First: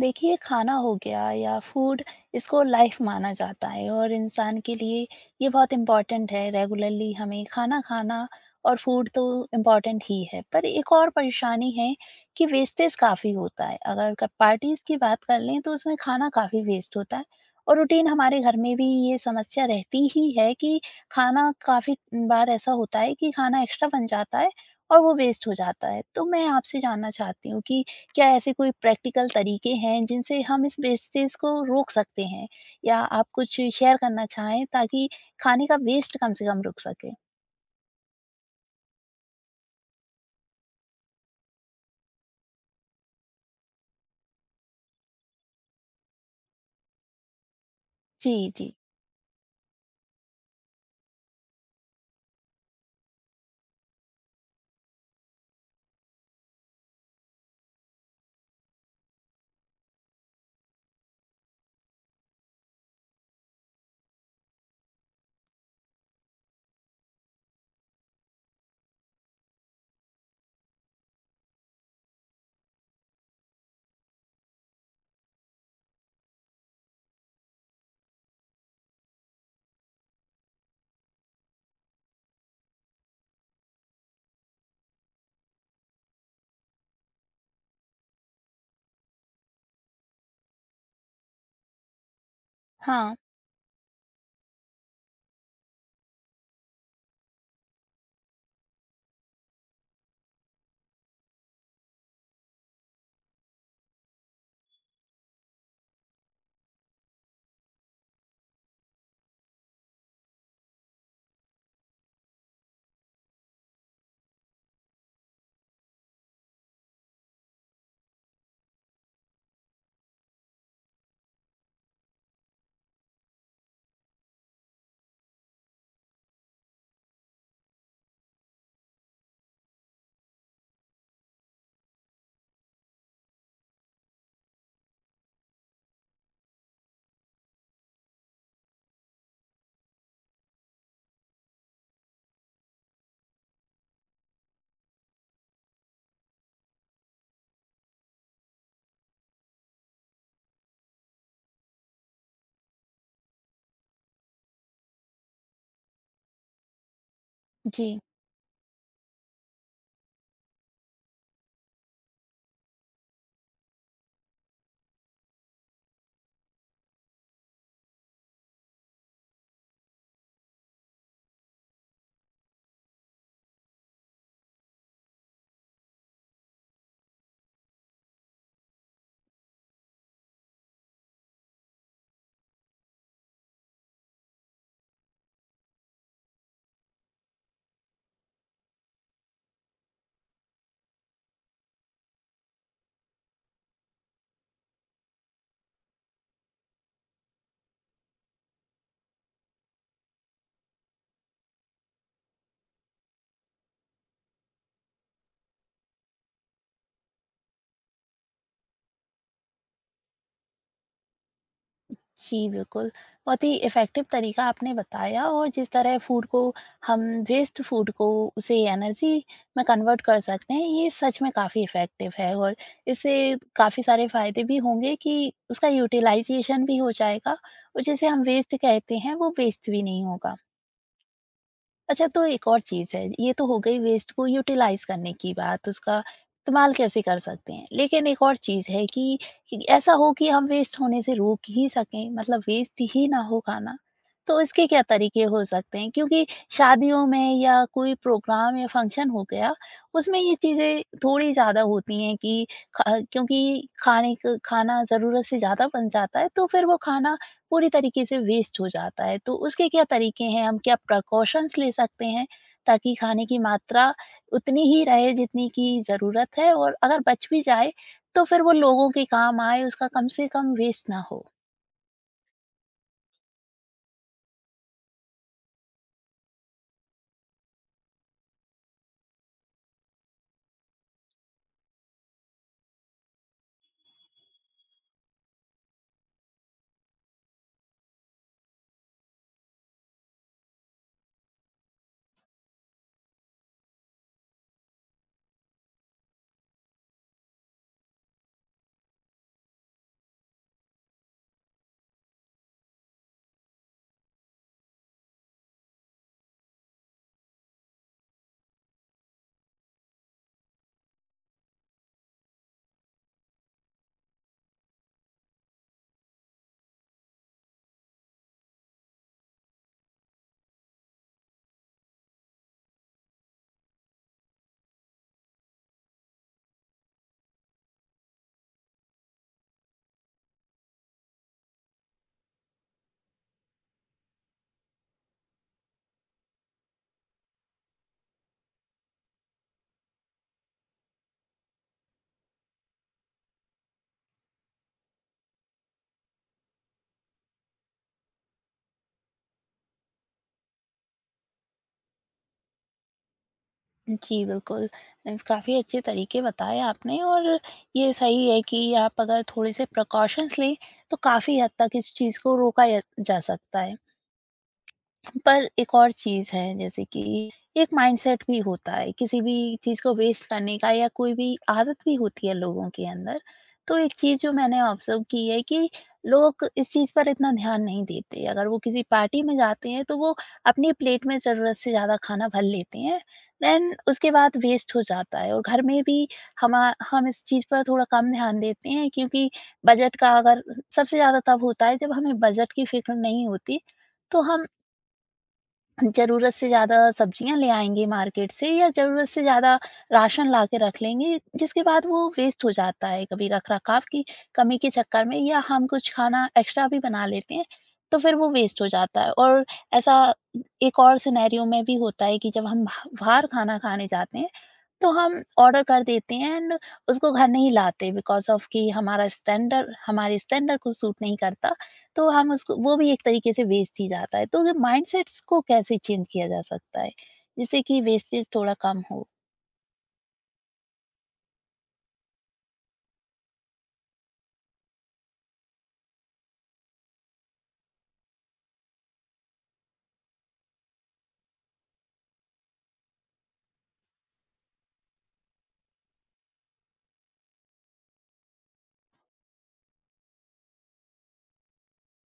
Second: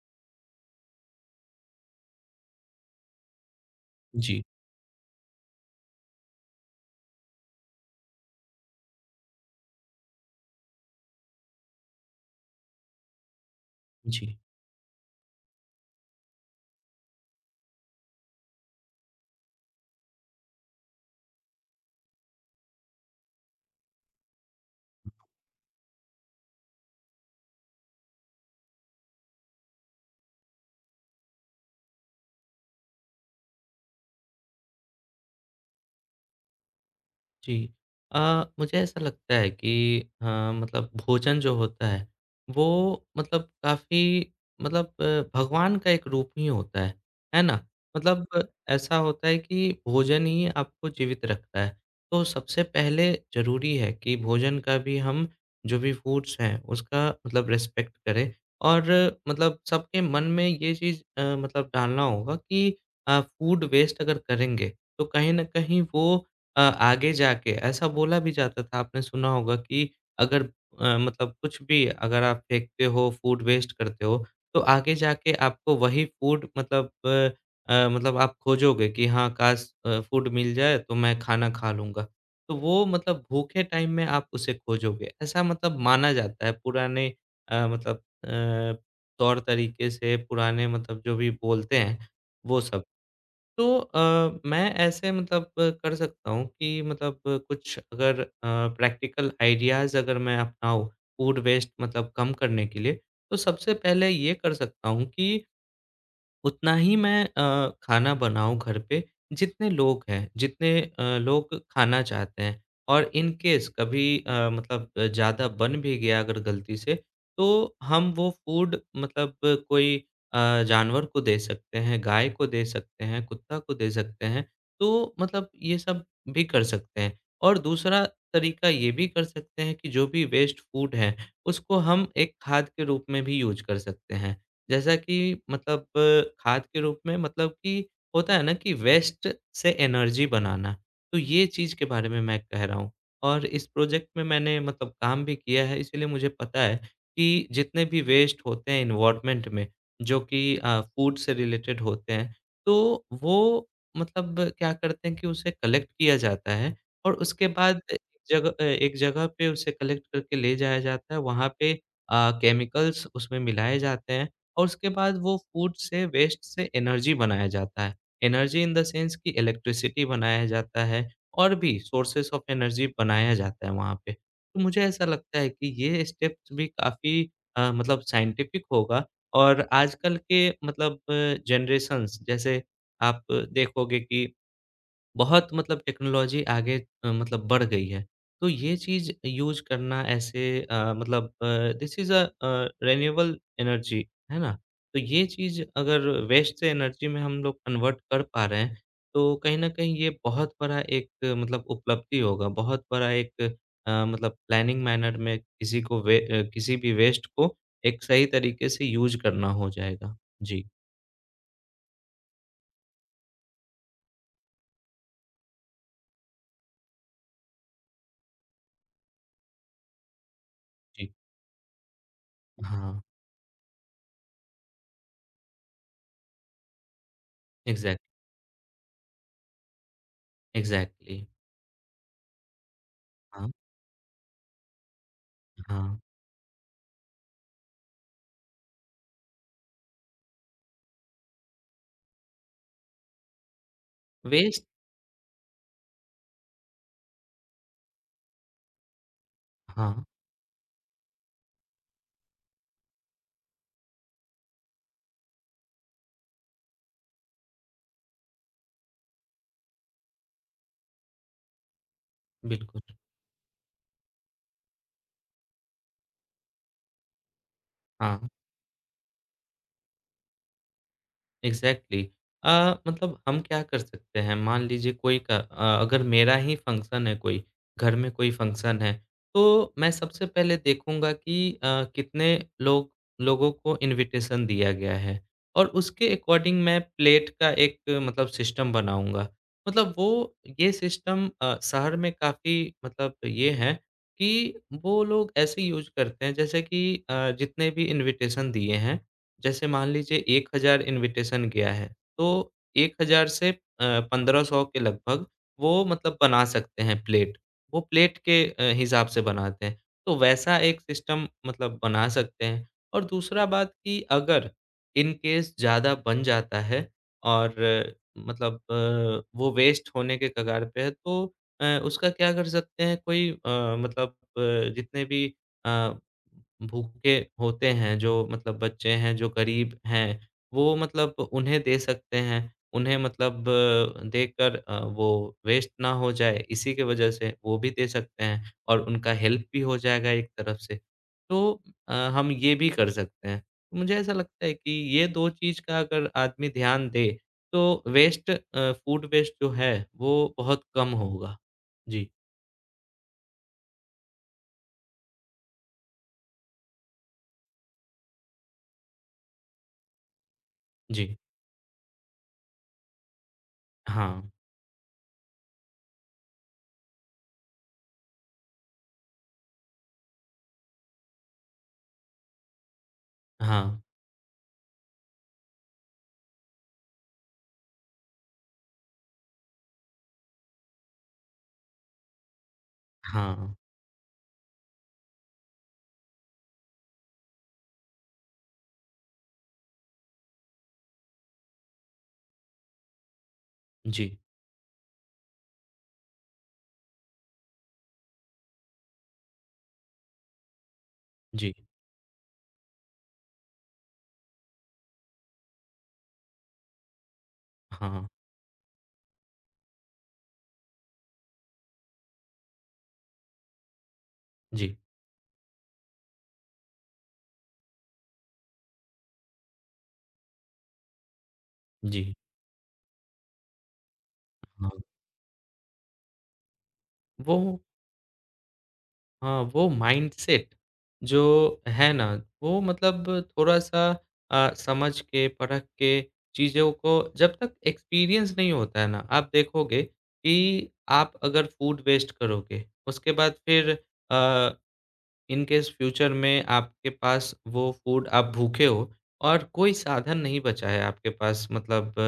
देखिए, खाना हो गया या फूड, इसको लाइफ माना जाता है। और जी, इंसान के लिए ये बहुत इम्पोर्टेंट है, रेगुलरली हमें खाना खाना। और फूड तो इम्पोर्टेंट ही है, पर एक और परेशानी है कि वेस्टेज काफ़ी होता है। अगर जी, पार्टीज की बात कर लें तो उसमें खाना काफ़ी वेस्ट होता है। और रूटीन हमारे घर में भी ये समस्या रहती ही है कि खाना काफ़ी बार ऐसा होता है कि खाना एक्स्ट्रा बन जाता है और वो वेस्ट हो जाता है। तो मैं आपसे जानना चाहती हूँ कि क्या ऐसे कोई प्रैक्टिकल तरीके हैं जिनसे हम इस वेस्टेज को रोक सकते हैं, या आप कुछ शेयर करना चाहें ताकि खाने का वेस्ट कम से कम रुक सके। जी। अ, मुझे ऐसा लगता है कि मतलब भोजन जो होता है, वो मतलब काफ़ी मतलब भगवान का एक रूप ही होता है ना? मतलब जी, जी। ऐसा होता है कि भोजन ही आपको जीवित रखता है। तो सबसे पहले ज़रूरी है कि भोजन का भी हम जो भी फूड्स हैं, उसका मतलब रिस्पेक्ट करें और मतलब सबके मन में ये चीज़ मतलब डालना होगा कि फूड वेस्ट अगर करेंगे, तो कहीं न कहीं वो आगे जाके ऐसा बोला भी जाता था आपने सुना होगा कि अगर मतलब कुछ भी अगर आप फेंकते हो फूड वेस्ट करते हो तो आगे जाके आपको वही फूड मतलब मतलब आप खोजोगे कि हाँ काश फूड मिल जाए तो मैं खाना खा लूँगा। तो वो मतलब भूखे टाइम में आप उसे खोजोगे ऐसा मतलब माना जाता है पुराने मतलब अ, तौर तरीके से पुराने मतलब जो भी बोलते हैं वो सब। हाँ, तो मैं ऐसे मतलब कर सकता हूँ कि मतलब कुछ अगर प्रैक्टिकल आइडियाज़ अगर मैं अपनाऊँ फूड वेस्ट मतलब कम करने के लिए, तो सबसे पहले ये कर सकता हूँ कि उतना ही मैं खाना बनाऊँ घर पे जितने लोग हैं, जितने लोग खाना चाहते हैं। और इन केस कभी ज़्यादा बन भी गया अगर गलती से, तो हम वो फूड मतलब कोई जानवर को दे सकते हैं, गाय को दे सकते हैं, कुत्ता को दे सकते हैं। तो मतलब ये सब भी कर सकते हैं। और दूसरा तरीका ये भी कर सकते हैं कि जो भी वेस्ट फूड है, उसको हम एक खाद के रूप में भी यूज़ कर सकते हैं। जैसा कि मतलब खाद के रूप में मतलब कि होता है ना कि वेस्ट से एनर्जी बनाना, तो ये चीज़ के बारे में मैं कह रहा हूँ। और इस प्रोजेक्ट में मैंने मतलब काम भी किया है इसीलिए मुझे पता है कि जितने भी वेस्ट होते हैं एनवायरनमेंट में जो कि फूड से रिलेटेड होते हैं, तो वो मतलब क्या करते हैं कि उसे कलेक्ट किया जाता है और उसके बाद जी। एक जगह पे उसे कलेक्ट करके ले जाया जाता है, वहाँ पे केमिकल्स उसमें मिलाए जाते हैं। और उसके बाद वो फूड से वेस्ट से एनर्जी बनाया जाता है। एनर्जी इन द सेंस कि इलेक्ट्रिसिटी बनाया जाता है और भी सोर्सेस ऑफ एनर्जी बनाया जाता है वहाँ पे। तो मुझे ऐसा लगता है कि ये स्टेप्स भी काफ़ी मतलब साइंटिफिक होगा और आजकल के मतलब जनरेशंस जैसे आप देखोगे कि बहुत मतलब टेक्नोलॉजी आगे मतलब बढ़ गई है। तो ये चीज़ यूज़ करना ऐसे this is a renewable energy, है ना? तो ये चीज़ अगर वेस्ट से एनर्जी में हम लोग कन्वर्ट कर पा रहे हैं, तो कहीं न कहीं ये बहुत बड़ा एक मतलब उपलब्धि होगा, बहुत बड़ा एक मतलब प्लानिंग मैनर में किसी को किसी भी वेस्ट को एक सही तरीके से यूज़ करना हो जाएगा। जी, जी, बिल्कुल। बहुत ही इफ़ेक्टिव तरीका आपने बताया, और जिस तरह फूड को हम वेस्ट फूड को उसे एनर्जी में कन्वर्ट कर सकते हैं, ये जी। सच में काफ़ी इफ़ेक्टिव है। और हाँ, इससे काफ़ी सारे फ़ायदे भी होंगे कि उसका यूटिलाइज़ेशन भी हो जाएगा और एग्ज़ैक्ट जिसे हम वेस्ट कहते हैं, वो वेस्ट भी नहीं होगा। एग्ज़ैक्टली। अच्छा, तो एक और चीज़ है। ये तो हाँ, हो गई वेस्ट को यूटिलाइज़ करने की बात, उसका हाँ। इस्तेमाल कैसे कर सकते हैं। लेकिन एक और चीज़ है कि ऐसा हो कि हम वेस्ट होने से रोक ही सकें, मतलब वेस्ट ही ना हो खाना, तो वेस्ट इसके क्या तरीके हो सकते हैं? क्योंकि शादियों में या कोई प्रोग्राम या फंक्शन हो गया, हाँ, उसमें ये चीज़ें थोड़ी ज़्यादा होती हैं कि ख क्योंकि खाने क खाना ज़रूरत से ज़्यादा बन जाता है, तो फिर वो खाना पूरी तरीके से वेस्ट हो जाता है। तो उसके क्या तरीके हैं? हम क्या प्रिकॉशंस ले सकते हैं बिल्कुल। ताकि खाने की मात्रा उतनी ही रहे जितनी की ज़रूरत है, और अगर बच भी जाए तो हाँ, फिर वो लोगों के काम आए, उसका कम से कम वेस्ट ना हो? एग्ज़ैक्टली। अ, मतलब हम क्या कर सकते हैं, मान लीजिए कोई अगर मेरा ही फ़ंक्शन है कोई, घर में कोई फ़ंक्शन है, तो मैं सबसे पहले देखूँगा कि कितने लोग लोगों को इन्विटेशन दिया गया है और उसके अकॉर्डिंग मैं प्लेट का एक मतलब सिस्टम बनाऊँगा। मतलब वो ये सिस्टम शहर में काफ़ी मतलब ये है कि वो लोग ऐसे यूज़ करते हैं जैसे कि जितने भी इन्विटेशन दिए हैं जैसे मान लीजिए 1000 इनविटेशन गया है, तो 1000 से अ, 1500 के लगभग वो मतलब बना सकते हैं प्लेट। वो प्लेट के हिसाब से बनाते हैं। तो वैसा एक सिस्टम मतलब बना सकते हैं और दूसरा बात कि अगर इन केस ज़्यादा बन जाता है और वो वेस्ट होने के कगार पे है तो उसका क्या कर सकते हैं कोई मतलब जितने भी अ भूखे होते हैं जो मतलब बच्चे हैं, जो गरीब हैं, वो मतलब उन्हें दे सकते हैं। उन्हें मतलब देकर वो वेस्ट ना हो जाए, इसी की वजह से वो भी दे सकते हैं और उनका हेल्प भी हो जाएगा एक तरफ से। तो हम ये भी कर सकते हैं। मुझे ऐसा लगता है कि ये 2 चीज़ का अगर आदमी ध्यान दे, तो फूड वेस्ट जो है, वो बहुत कम होगा। जी, जी, बिल्कुल। काफ़ी अच्छे तरीके बताए आपने, और ये सही है कि आप अगर थोड़े से प्रिकॉशंस लें तो जी। काफ़ी हद तक इस चीज़ को रोका य जा सकता है। हाँ, पर एक और चीज़ है जैसे कि एक माइंडसेट भी होता है, किसी भी चीज़ को वेस्ट करने का, या कोई भी आदत भी होती है लोगों के अंदर। तो हाँ, एक चीज़ जो मैंने ऑब्ज़र्व की है कि लोग इस चीज़ पर इतना ध्यान नहीं देते। अगर वो किसी पार्टी में जाते हैं तो वो अपनी प्लेट में ज़रूरत से ज़्यादा खाना भर लेते हैं, हाँ। देन उसके बाद वेस्ट हो जाता है। और घर में भी हमा हम इस चीज़ पर थोड़ा कम ध्यान देते हैं, क्योंकि बजट का अगर सबसे ज़्यादा तब होता है जब हमें बजट की फ़िक्र नहीं होती, जी, तो हम ज़रूरत से ज़्यादा सब्जियाँ ले आएँगे मार्केट से, या ज़रूरत से ज़्यादा राशन ला के रख लेंगे, जी। जिसके बाद वो वेस्ट हो जाता है, कभी रख-रखाव की कमी के चक्कर में, या हम कुछ खाना एक्स्ट्रा भी बना लेते हैं, तो हाँ, फिर वो वेस्ट हो जाता है। और ऐसा एक और सिनेरियो में भी होता है कि जब हम बाहर खाना खाने जाते हैं जी, तो हम ऑर्डर कर देते हैं, एंड उसको घर नहीं लाते बिकॉज़ ऑफ़ कि हमारा स्टैंडर्ड हमारे स्टैंडर्ड को सूट नहीं करता, तो जी, हम उसको, वो भी एक तरीके से वेस्ट ही जाता है। तो ये हाँ। माइंडसेट्स को कैसे चेंज किया जा सकता है, वो जिससे कि वेस्टेज थोड़ा कम हो? हाँ, वो माइंडसेट जो है ना, वो मतलब थोड़ा-सा समझ के, परख के चीज़ों को जब तक एक्सपीरियंस नहीं होता है ना, आप देखोगे कि आप अगर फूड वेस्ट करोगे, उसके बाद फिर अ इन केस फ्यूचर में आपके पास वो फूड आप भूखे हो और कोई साधन नहीं बचा है आपके पास मतलब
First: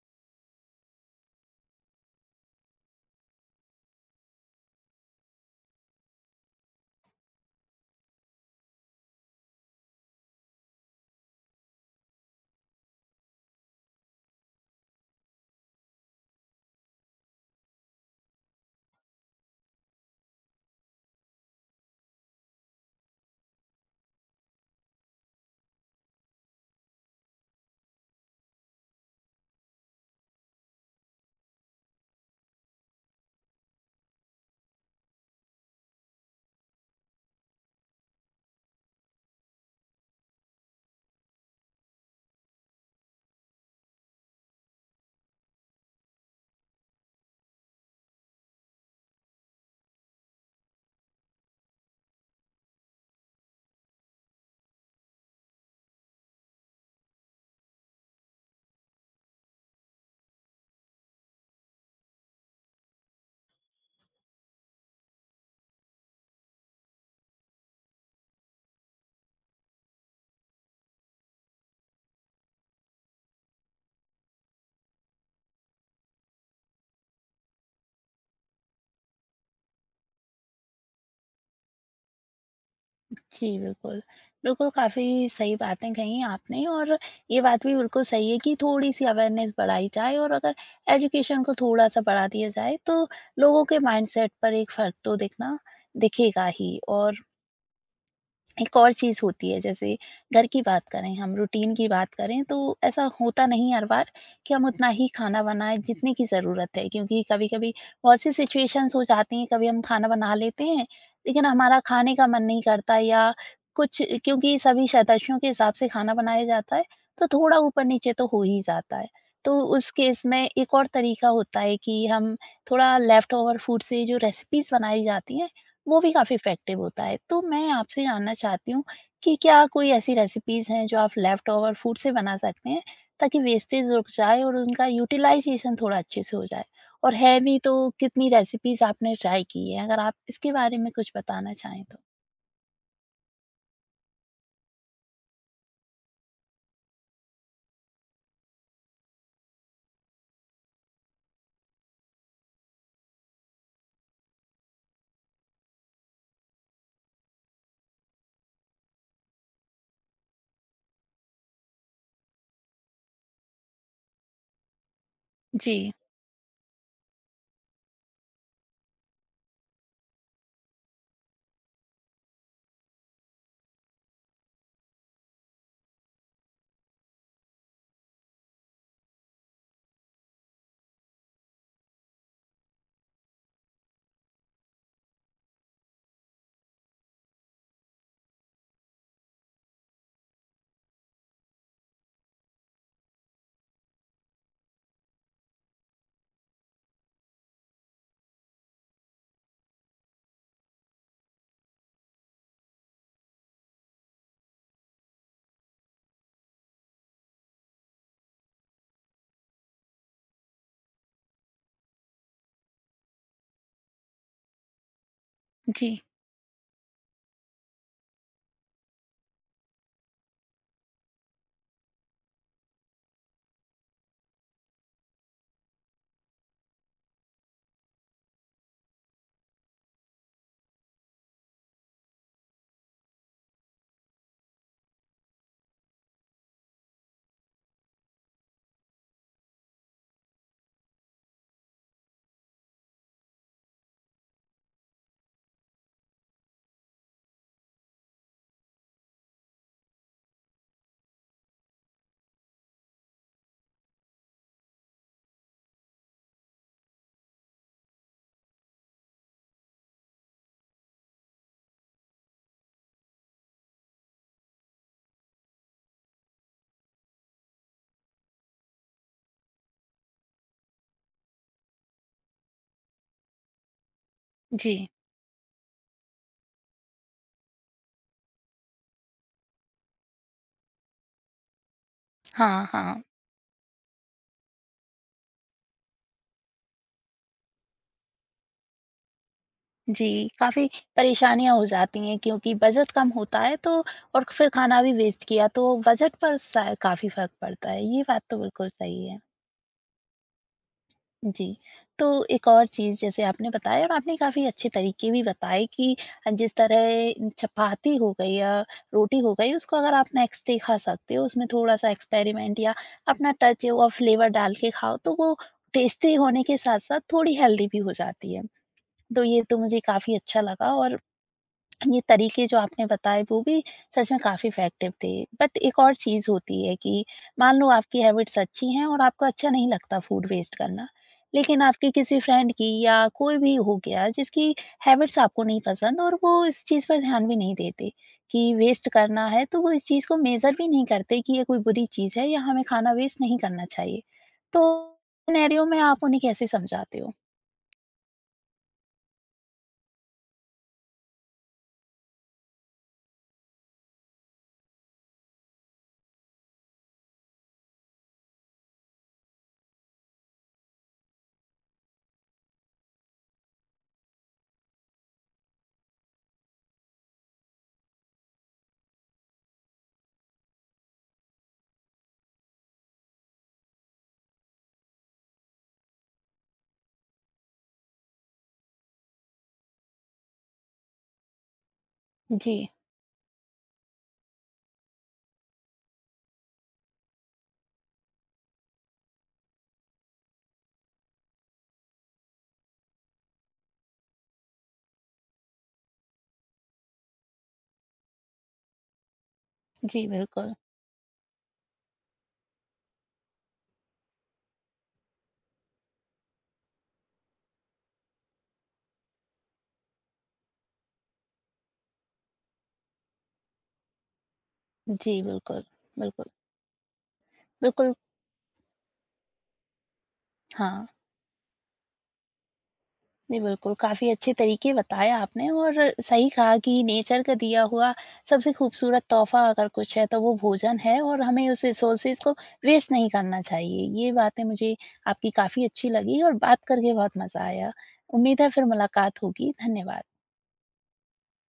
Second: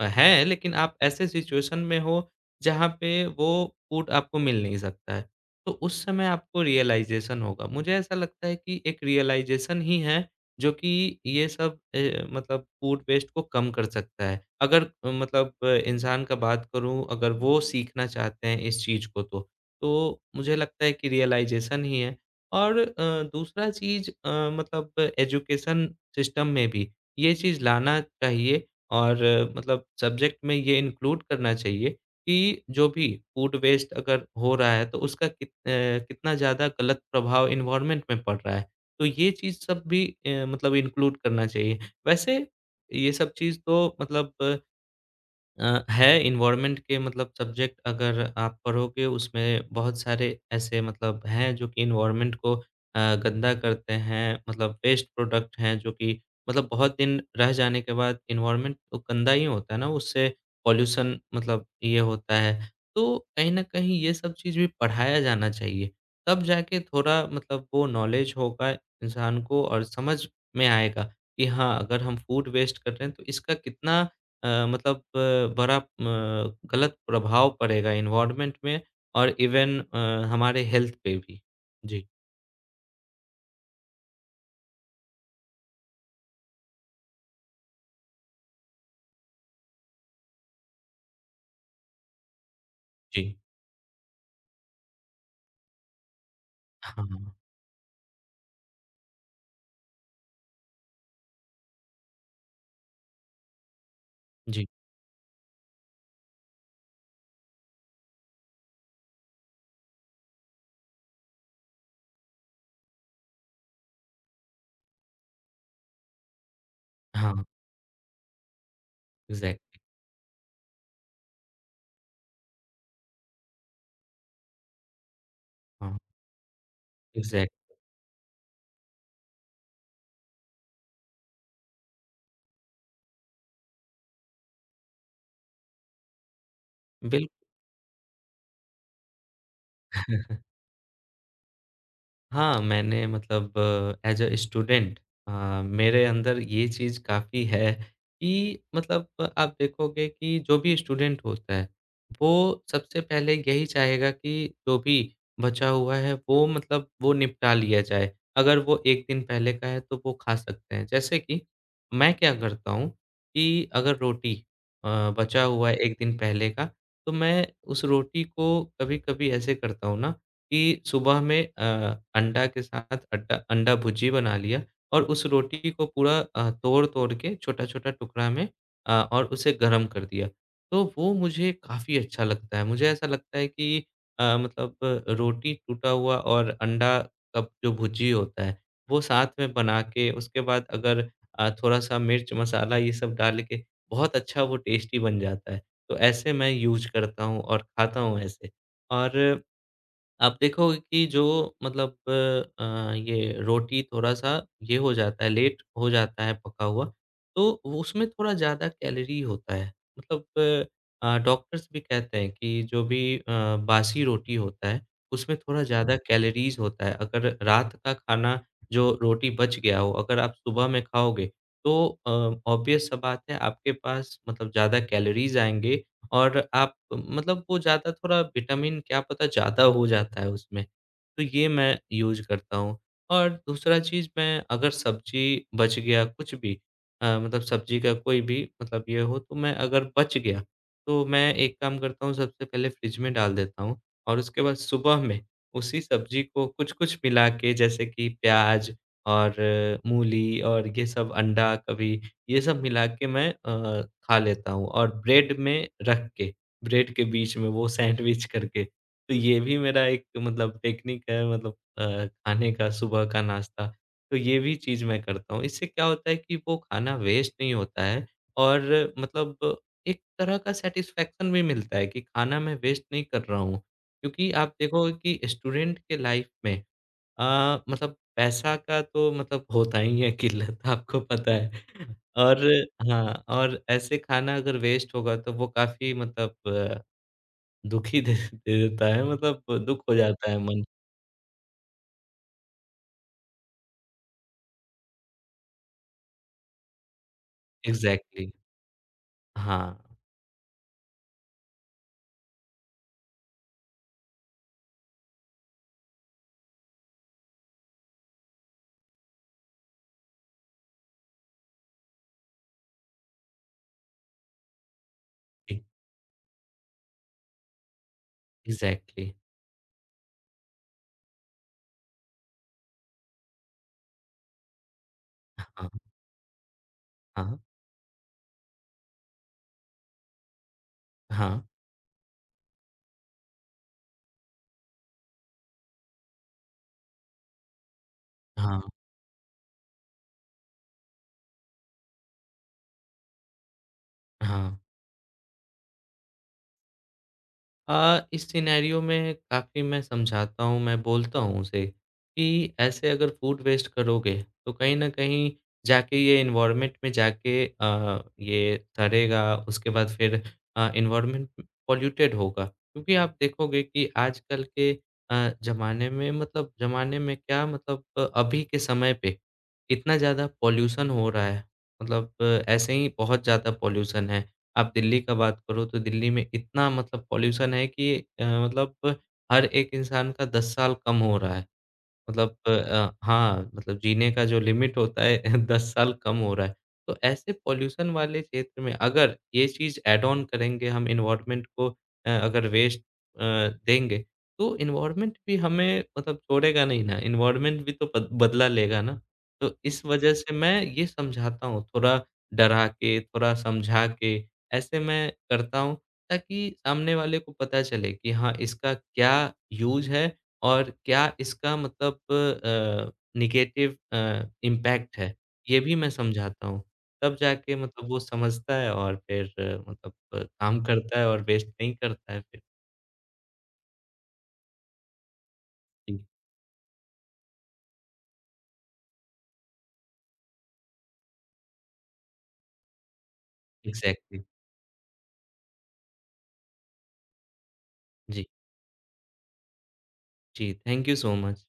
है लेकिन आप ऐसे सिचुएशन में हो जहाँ पे वो फूड आपको मिल नहीं सकता है। तो उस समय आपको रियलाइज़ेशन होगा। मुझे ऐसा लगता है कि एक रियलाइज़ेशन ही है जो कि ये सब मतलब फूड वेस्ट को कम कर सकता है। अगर इंसान का बात करूँ अगर वो सीखना चाहते हैं इस चीज़ को तो। तो मुझे लगता है कि रियलाइज़ेशन ही है। और दूसरा चीज़ मतलब एजुकेशन सिस्टम में भी ये चीज़ लाना चाहिए और मतलब सब्जेक्ट में ये इंक्लूड करना चाहिए कि जो भी फूड वेस्ट अगर हो रहा है तो उसका कितना ज़्यादा गलत प्रभाव एनवायरनमेंट में पड़ रहा है। तो ये चीज़ सब भी मतलब इंक्लूड करना चाहिए। वैसे ये सब चीज़ तो मतलब है एनवायरनमेंट के मतलब सब्जेक्ट अगर आप पढ़ोगे उसमें बहुत सारे ऐसे मतलब हैं जो कि एनवायरनमेंट को गंदा करते हैं मतलब वेस्ट प्रोडक्ट हैं जो कि मतलब बहुत दिन रह जाने के बाद एनवायरनमेंट तो गंदा ही होता है ना उससे पॉल्यूशन मतलब ये होता है। तो कहीं न कहीं ये सब चीज़ भी पढ़ाया जाना चाहिए। तब जाके थोड़ा मतलब वो नॉलेज होगा इंसान को और समझ में आएगा कि हाँ, अगर हम फूड वेस्ट कर रहे हैं तो इसका कितना बड़ा गलत प्रभाव पड़ेगा एनवायरनमेंट में और इवन हमारे हेल्थ पे भी। जी। जी, बिल्कुल। बिल्कुल, काफ़ी सही बातें कही आपने, और ये बात भी बिल्कुल सही है कि थोड़ी-सी अवेयरनेस बढ़ाई जाए, और अगर एजुकेशन को थोड़ा-सा बढ़ा दिया जाए, तो जी। लोगों के माइंडसेट पर एक फ़र्क तो दिखना दिखेगा ही। हाँ, और एक और चीज़ होती है जैसे घर की बात करें, हम रूटीन की बात करें, तो ऐसा होता नहीं हर बार कि हम जी। उतना ही खाना बनाएं जितने की ज़रूरत है, क्योंकि कभी कभी बहुत सी सिचुएशंस हो जाती हैं, कभी हम खाना बना लेते हैं लेकिन हमारा खाने का मन नहीं करता, या कुछ, क्योंकि सभी सदस्यों के हिसाब से खाना बनाया जाता है तो हाँ, थोड़ा ऊपर नीचे तो हो ही जाता है। तो एग्ज़ैक्टली। उस केस में एक और तरीका होता है कि हम थोड़ा लेफ्ट ओवर फूड से जो रेसिपीज बनाई जाती हैं, हाँ, वो भी काफ़ी इफ़ेक्टिव होता है। तो मैं एग्ज़ैक्ट आपसे जानना चाहती हूँ कि क्या कोई ऐसी रेसिपीज़ हैं जो आप लेफ़्ट ओवर फूड से बना सकते हैं, ताकि वेस्टेज रुक जाए और उनका यूटिलाइज़ेशन थोड़ा अच्छे से हो जाए? और बिल है भी तो कितनी रेसिपीज़ आपने ट्राई की है? अगर आप इसके बारे में कुछ बताना चाहें तो? हाँ, मैंने मतलब एज़ अ स्टूडेंट मेरे अंदर ये चीज़ काफ़ी है कि मतलब आप देखोगे कि जो भी स्टूडेंट होता है, वो सबसे पहले यही चाहेगा कि जो भी बचा हुआ है वो मतलब वो निपटा लिया जाए। अगर वो 1 दिन पहले का है तो वो खा सकते हैं। जैसे कि मैं क्या करता हूँ कि अगर रोटी बचा हुआ जी, है 1 दिन पहले का, तो मैं उस रोटी को कभी-कभी ऐसे करता हूँ ना कि सुबह में अंडा के साथ अड्डा अंडा भुर्जी बना लिया और उस रोटी को पूरा तोड़-तोड़ के छोटा-छोटा टुकड़ा में और उसे गरम कर दिया। तो वो मुझे काफ़ी अच्छा लगता है। मुझे ऐसा लगता है कि रोटी टूटा हुआ और अंडा का जो भुर्जी होता है, वो साथ में बना के उसके बाद अगर थोड़ा-सा मिर्च मसाला ये सब डाल के बहुत अच्छा वो टेस्टी बन जाता है। तो ऐसे मैं यूज़ करता हूँ और खाता हूँ ऐसे। और आप देखोगे कि जो मतलब ये रोटी थोड़ा-सा ये हो जाता है, लेट हो जाता है पका हुआ, तो वो- उसमें थोड़ा ज़्यादा कैलोरी होता है। मतलब डॉक्टर्स भी कहते हैं कि जो भी बासी रोटी होता है, उसमें थोड़ा जी, ज़्यादा कैलोरीज़ होता है। अगर रात का खाना जो रोटी बच गया हो, अगर आप सुबह में खाओगे, तो ऑब्वियस सा बात है आपके पास मतलब ज़्यादा कैलोरीज़ आएँगे और आप मतलब वो ज़्यादा थोड़ा विटामिन क्या पता ज़्यादा हो जाता है उसमें। तो ये मैं यूज़ करता हूँ। और दूसरा चीज़ मैं अगर सब्ज़ी बच गया कुछ भी मतलब सब्ज़ी का कोई भी मतलब ये हो तो मैं अगर बच गया, तो मैं एक काम करता हूँ सबसे पहले फ्रिज में डाल देता हूँ और उसके बाद सुबह में उसी सब्ज़ी को कुछ-कुछ मिला के जैसे कि प्याज़ और मूली और ये सब अंडा कभी ये सब मिला के मैं खा लेता हूँ और ब्रेड में रख के, ब्रेड के बीच में वो सैंडविच करके तो ये भी मेरा एक मतलब टेक्निक है मतलब खाने का सुबह का नाश्ता। तो ये भी चीज़ मैं करता हूँ। इससे क्या होता है कि वो खाना वेस्ट नहीं होता है और मतलब एक तरह का सैटिस्फैक्शन भी मिलता है कि खाना मैं वेस्ट नहीं कर रहा हूँ। क्योंकि आप जी। देखोगे कि स्टूडेंट के लाइफ में अ, मतलब पैसा का तो मतलब होता ही है किल्लत आपको पता है और हाँ, हाँ। हाँ, और ऐसे खाना अगर वेस्ट होगा तो वो काफ़ी मतलब दुखी दे दे देता है मतलब दुःख हो जी, जाता है मन। काफ़ी परेशानियाँ हो जाती हैं क्योंकि बजट कम होता है, तो और फिर खाना भी वेस्ट किया तो बजट पर स काफ़ी फ़र्क पड़ता है। ये बात एग्ज़ैक्टली। तो बिल्कुल सही है। हाँ, जी। तो एक और चीज़ जैसे आपने बताया, और आपने काफ़ी अच्छे तरीके भी बताए कि जिस तरह चपाती हो गई या रोटी हो गई, उसको अगर आप नेक्स्ट डे खा सकते हो, उसमें थोड़ा-सा एक्सपेरिमेंट या अपना टच और फ्लेवर डाल के खाओ, तो वो ए टेस्टी होने के साथ-साथ थोड़ी हेल्दी भी हो जाती है। एग्ज़ैक्टली। तो ये तो मुझे काफ़ी अच्छा लगा, और ये तरीके जो आपने बताए वो भी सच में काफ़ी इफ़ेक्टिव थे। बट हाँ, एक और चीज़ होती है कि हाँ, मान लो आपकी हैबिट्स अच्छी हैं और आपको अच्छा नहीं लगता फूड वेस्ट करना। हाँ, लेकिन आपके किसी फ्रेंड की, या कोई भी हो गया जिसकी हैबिट्स आपको नहीं पसंद, और वो इस चीज़ पर ध्यान भी नहीं देते कि हाँ, वेस्ट करना है, तो वो इस चीज़ को मेज़र भी नहीं करते कि ये कोई बुरी चीज़ है या हमें खाना वेस्ट नहीं करना चाहिए। हाँ। तो सिनेरियो में आप उन्हें कैसे समझाते हो? इस सिनेरियो में काफ़ी मैं समझाता हूँ, मैं बोलता हूँ उसे कि ऐसे अगर फूड वेस्ट करोगे, तो कहीं न कहीं जाके ये एनवायरनमेंट में जाके ये सड़ेगा, उसके बाद फिर एनवायरनमेंट पॉल्यूटेड होगा। क्योंकि आप देखोगे कि आजकल के ज़माने में मतलब ज़माने में क्या मतलब अभी के समय पे, इतना ज़्यादा पॉल्यूशन हो रहा है। मतलब ऐसे ही बहुत ज़्यादा पॉल्यूशन है। आप दिल्ली का बात करो तो दिल्ली में इतना मतलब पॉल्यूशन है कि मतलब हर एक इंसान का 10 साल कम हो रहा है। मतलब जी। हाँ, मतलब जीने का जो लिमिट होता है 10 साल कम हो रहा है। तो ऐसे पॉल्यूशन वाले क्षेत्र में अगर ये चीज़ ऐड ऑन करेंगे हम एनवायरनमेंट को अगर अ, देंगे, तो एनवायरनमेंट भी हमें मतलब छोड़ेगा नहीं ना, एनवायरनमेंट भी तो बद बदला लेगा ना। तो इस जी, वजह से बिल्कुल। मैं ये समझाता हूँ, थोड़ा डरा के, थोड़ा समझा के, ऐसे मैं करता हूँ ताकि सामने वाले को पता चले कि हाँ, इसका क्या यूज़ है और क्या इसका मतलब नेगेटिव इम्पैक्ट जी, है, ये बिल्कुल। भी मैं बिल्कुल। समझाता हूँ। तब जाके मतलब बिल्कुल, वो समझता है और फिर काम हाँ। करता है और वेस्ट नहीं करता है फिर। जी, बिल्कुल, काफ़ी अच्छे तरीके बताए आपने, और जी, सही कहा कि नेचर का दिया हुआ सबसे खूबसूरत तोहफ़ा अगर कुछ है, तो वो भोजन है, और हमें उस रिसोर्सेज़ को वेस्ट नहीं करना चाहिए। ये एग्ज़ैक्टली। बातें मुझे आपकी काफ़ी अच्छी लगी, और बात करके बहुत मज़ा आया। जी, उम्मीद है फिर मुलाकात होगी। धन्यवाद। जी, थैंक यू सो मच।